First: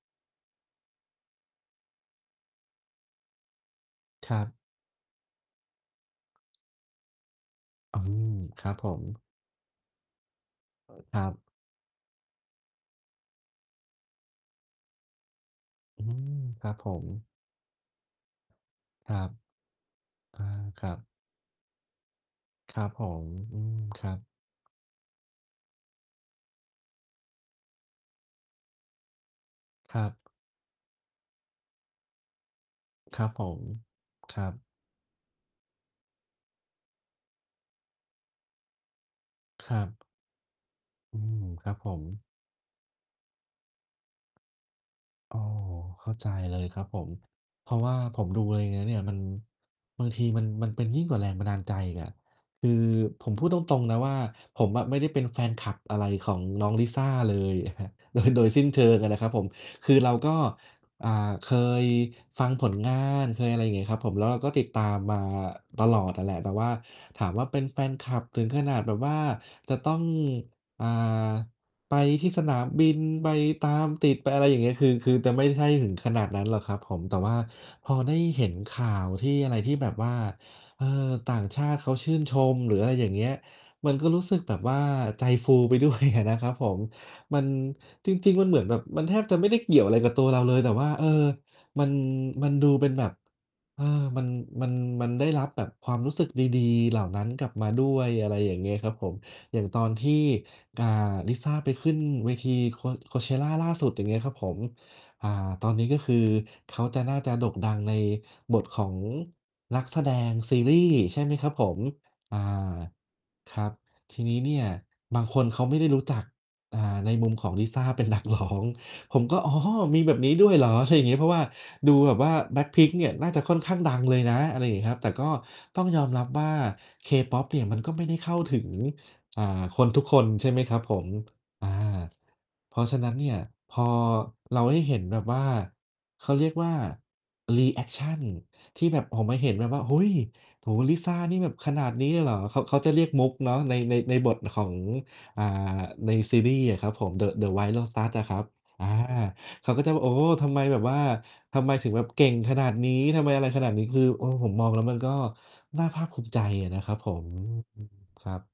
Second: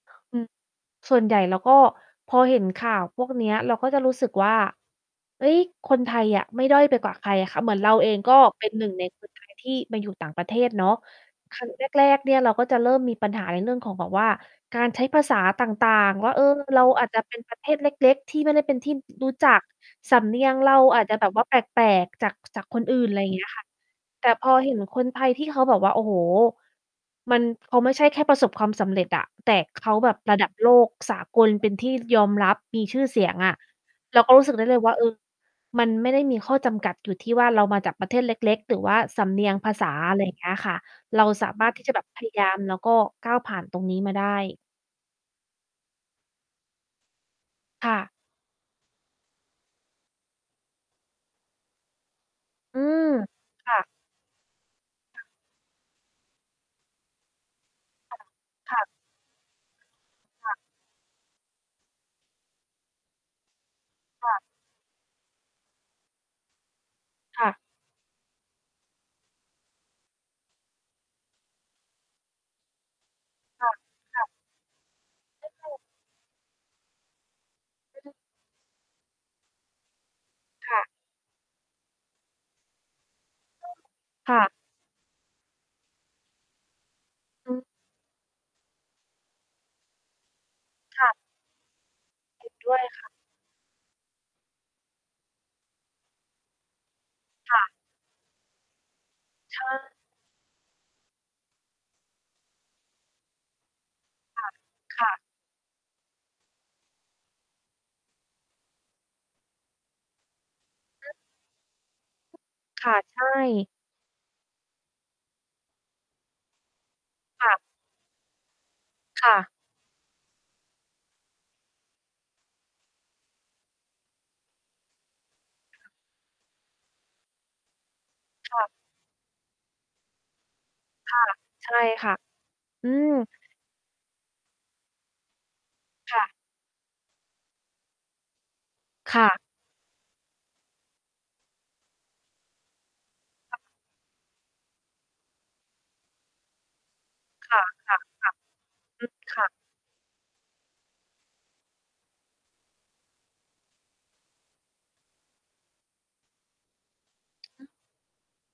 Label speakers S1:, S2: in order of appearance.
S1: อืม ส่วนใหญ่เราก็พอเห็นข่าวพวกเนี้ย เราก็จะรู้สึ
S2: ค
S1: ก
S2: รั
S1: ว
S2: บ
S1: ่า เฮ้ย คนไทยอะไม่ด้อยไปกว่าใครอะค่ะ เหมือนเรา
S2: อื
S1: เอง
S2: ม
S1: ก็
S2: ค
S1: เป
S2: ร
S1: ็
S2: ั
S1: น
S2: บ
S1: หน
S2: ผ
S1: ึ่ง
S2: ม
S1: ใน คนไทย ที่มาอยู่ต่างประเทศเนาะ
S2: ครับ
S1: ครั้งแรก ๆ เนี่ย เราก็จะเริ่มมีปัญหาในเรื่องของแบบว่า การใช้ภาษาต่า
S2: อื
S1: ง ๆ ว่
S2: ม
S1: า เออ
S2: ครับ
S1: เรา
S2: ผ
S1: อ
S2: ม
S1: าจจะเป็นประเทศเล็ก ๆ ที่ไม่ได้เป็นที่
S2: ครั
S1: ร
S2: บ
S1: ู้จัก สำเน
S2: อ
S1: ี
S2: า
S1: ยงเรา
S2: ครั
S1: อา
S2: บ
S1: จจะแบบว่า แปลก ๆ จาก จาก
S2: ค
S1: ค
S2: รั
S1: น
S2: บ
S1: อื่
S2: ผ
S1: น อะไร
S2: ม
S1: อย่างเงี้ย
S2: อื
S1: ค่ะ
S2: ม ครับ
S1: แต่พอเห็นคนไทยที่เขาแบบว่า โอ้โฮ มันไม่ใช่แค่ประสบความสำเร็จอะ แต่เขา
S2: ครั
S1: แบบ
S2: บ
S1: ระดับโลกสากลเป็นที่ยอมรับมีชื่อเส
S2: คร
S1: ี
S2: ับ
S1: ยง
S2: ผ
S1: อะ
S2: ม
S1: เราก็
S2: คร
S1: รู้
S2: ั
S1: สึกไ
S2: บ
S1: ด้เลยว่า เออ มันไม่ได้มีข้อจำกัดอยู่ที่ว่าเรามาจากประเทศเล็ก ๆ หรือว่าสำเนียงภ
S2: ค
S1: า
S2: รั
S1: ษา
S2: บ
S1: อะไรอย่างเงี้ยค่ะ
S2: อ
S1: เ
S2: ื
S1: รา
S2: ม
S1: สาม
S2: ค
S1: าร
S2: รั
S1: ถ
S2: บ
S1: ที่
S2: ผ
S1: จะแบ
S2: ม
S1: บพยายาม แล้วก็ก้าวผ่านตรงนี้มาได้
S2: โอ้ เข้าใจเลยครับผม เพราะ
S1: ค
S2: ว่
S1: ่
S2: า
S1: ะ
S2: ผมดูอะไรเนี่ยเนี้ย มัน บางทีมัน มันเป็นยิ่งกว่าแรงบันดาลใจอีกอะ คื
S1: อื
S2: อ
S1: ม
S2: ผมพูดต
S1: ค่
S2: ร
S1: ะ
S2: ง ๆ นะว่า ผมอะไม่ได้เป็นแฟนคลับอะไรของน้อง Lisa เลย
S1: ค
S2: โ
S1: ่
S2: ด
S1: ะ
S2: ย โดยสิ้น
S1: ค
S2: เ
S1: ่
S2: ช
S1: ะ
S2: ิงนะครับผม คือเราก็
S1: ค่ะ
S2: อ่า เคยฟังผลงาน เคย อะไรอย่างเงี้ยครับผม แล้
S1: ค
S2: วเ
S1: ่
S2: รา
S1: ะ
S2: ก็ติดตามมาตลอดอะแหละ แต่ว่าถามว
S1: ค
S2: ่า
S1: ่ะ
S2: เป็นแฟนคลับถึงขนาดแบบว่าจะต้อง อ่า ไปที่สนามบิน ไป
S1: ค
S2: ต
S1: ่ะ
S2: ามติด
S1: ค่
S2: ไป
S1: ะ
S2: อะไรอย่างเงี้ย คือ คือจะไม่ใช่ถึงขนาดนั้นหรอกครับผม แต่ว่าพอได้เห็นข่าวที่อะไรที่แบบว่า
S1: ค่
S2: เ
S1: ะ
S2: ออ ต่างชาติเขาชื่นชม หรืออะไรอย่างเงี้ย มันก็รู้
S1: ค
S2: สึ
S1: ่
S2: กแ
S1: ะ
S2: บบว่าใจฟู ไปด้วยอะนะครับผม มัน
S1: อืม
S2: จริง ๆ มันเหมือนแบบ มันแทบจะไม่ได้เกี่ยวอะไรกับตัวเราเลย แต่ว่า
S1: ค
S2: เอ
S1: ่ะ
S2: อ มัน
S1: เ
S2: ม
S1: ห
S2: ั
S1: ็
S2: น
S1: น
S2: ด
S1: ด
S2: ู
S1: ้วย
S2: เป็น
S1: ค
S2: แบ
S1: ่ะ
S2: บ เออ มัน มัน มันได้รับแบบความรู้สึกดี ๆ เหล่านั้นกลับ
S1: ค่
S2: มา
S1: ะ
S2: ด้วย อะไรอย่างเงี้ยครับผม อ
S1: ใ
S2: ย่
S1: ช
S2: างตอน
S1: ่
S2: ที่ อ่า Lisa ไปขึ้นเวที Co Coachella ล่าสุด อย่างเงี้ยครับ
S1: ค
S2: ผ
S1: ่ะ
S2: ม
S1: ค่ะ
S2: อ่า ตอนนี้ ก็คือเขาจะ น่าจะโด่งดังในบทของนักแสดงซีรีส์
S1: อืม
S2: ใช่ไหมครับผม? อา
S1: ค่ะ ใช
S2: ครั
S1: ่
S2: บ ทีนี้เนี่ยบางคนเขาไม่ได้รู้จัก อ่า ในมุมข
S1: ค
S2: อ
S1: ่
S2: ง
S1: ะ
S2: Lisa เป็น นักร้อง ผ
S1: ค
S2: ม
S1: ่
S2: ก็
S1: ะ
S2: อ๋อ มีแบบนี้ด้วยเหรอ? ใช่อย่างงี้ เพราะว่าดูแบบว่า Black Pink เนี่ย น่าจะค่อนข้างดังเลยนะ อะไรอย่างงี้ครับ แต่ก็ต้องยอมรับว่า K-Pop เนี่ยมันก็ไม่ได้เข้า
S1: ค
S2: ถึ
S1: ่ะ
S2: ง อ่า คนทุกคน ใช่ไหมครับผม
S1: ค่ะ
S2: อา
S1: ใช่ค่ะ
S2: เพรา
S1: อื
S2: ะฉะนั้น
S1: ม
S2: เนี่ยพอเราได้เห็นแบบว่า
S1: ค่
S2: เข
S1: ะ
S2: าเรียกว่า รีแอกชัน ที่แบบ
S1: ค
S2: ออ
S1: ่
S2: กม
S1: ะ
S2: าเห็นแบบว่า โอ้โฮ โอ้ Lisa นี่แบบขนาดนี้เลยเหรอ? เขา เขาจะเรียกมุกเนาะ ใน ใน ในบทของ อา ในซีรีส์อะครับผม The The
S1: ค่ะ
S2: White
S1: ค่ะ
S2: Lotus อะครับ อา
S1: ค่ะ อืม ค่ะ
S2: เขาก็จะแบบว่า โอ้โฮ ทำไมแบบว่า ทำไมถึงแบบเก่งขนาดนี้? ทำไมอะไรขนาดนี้? คือ เออ ผมมองแล้วมันก็น่าภาคภูมิใจอะนะครับผม
S1: อืม
S2: อืม ครับ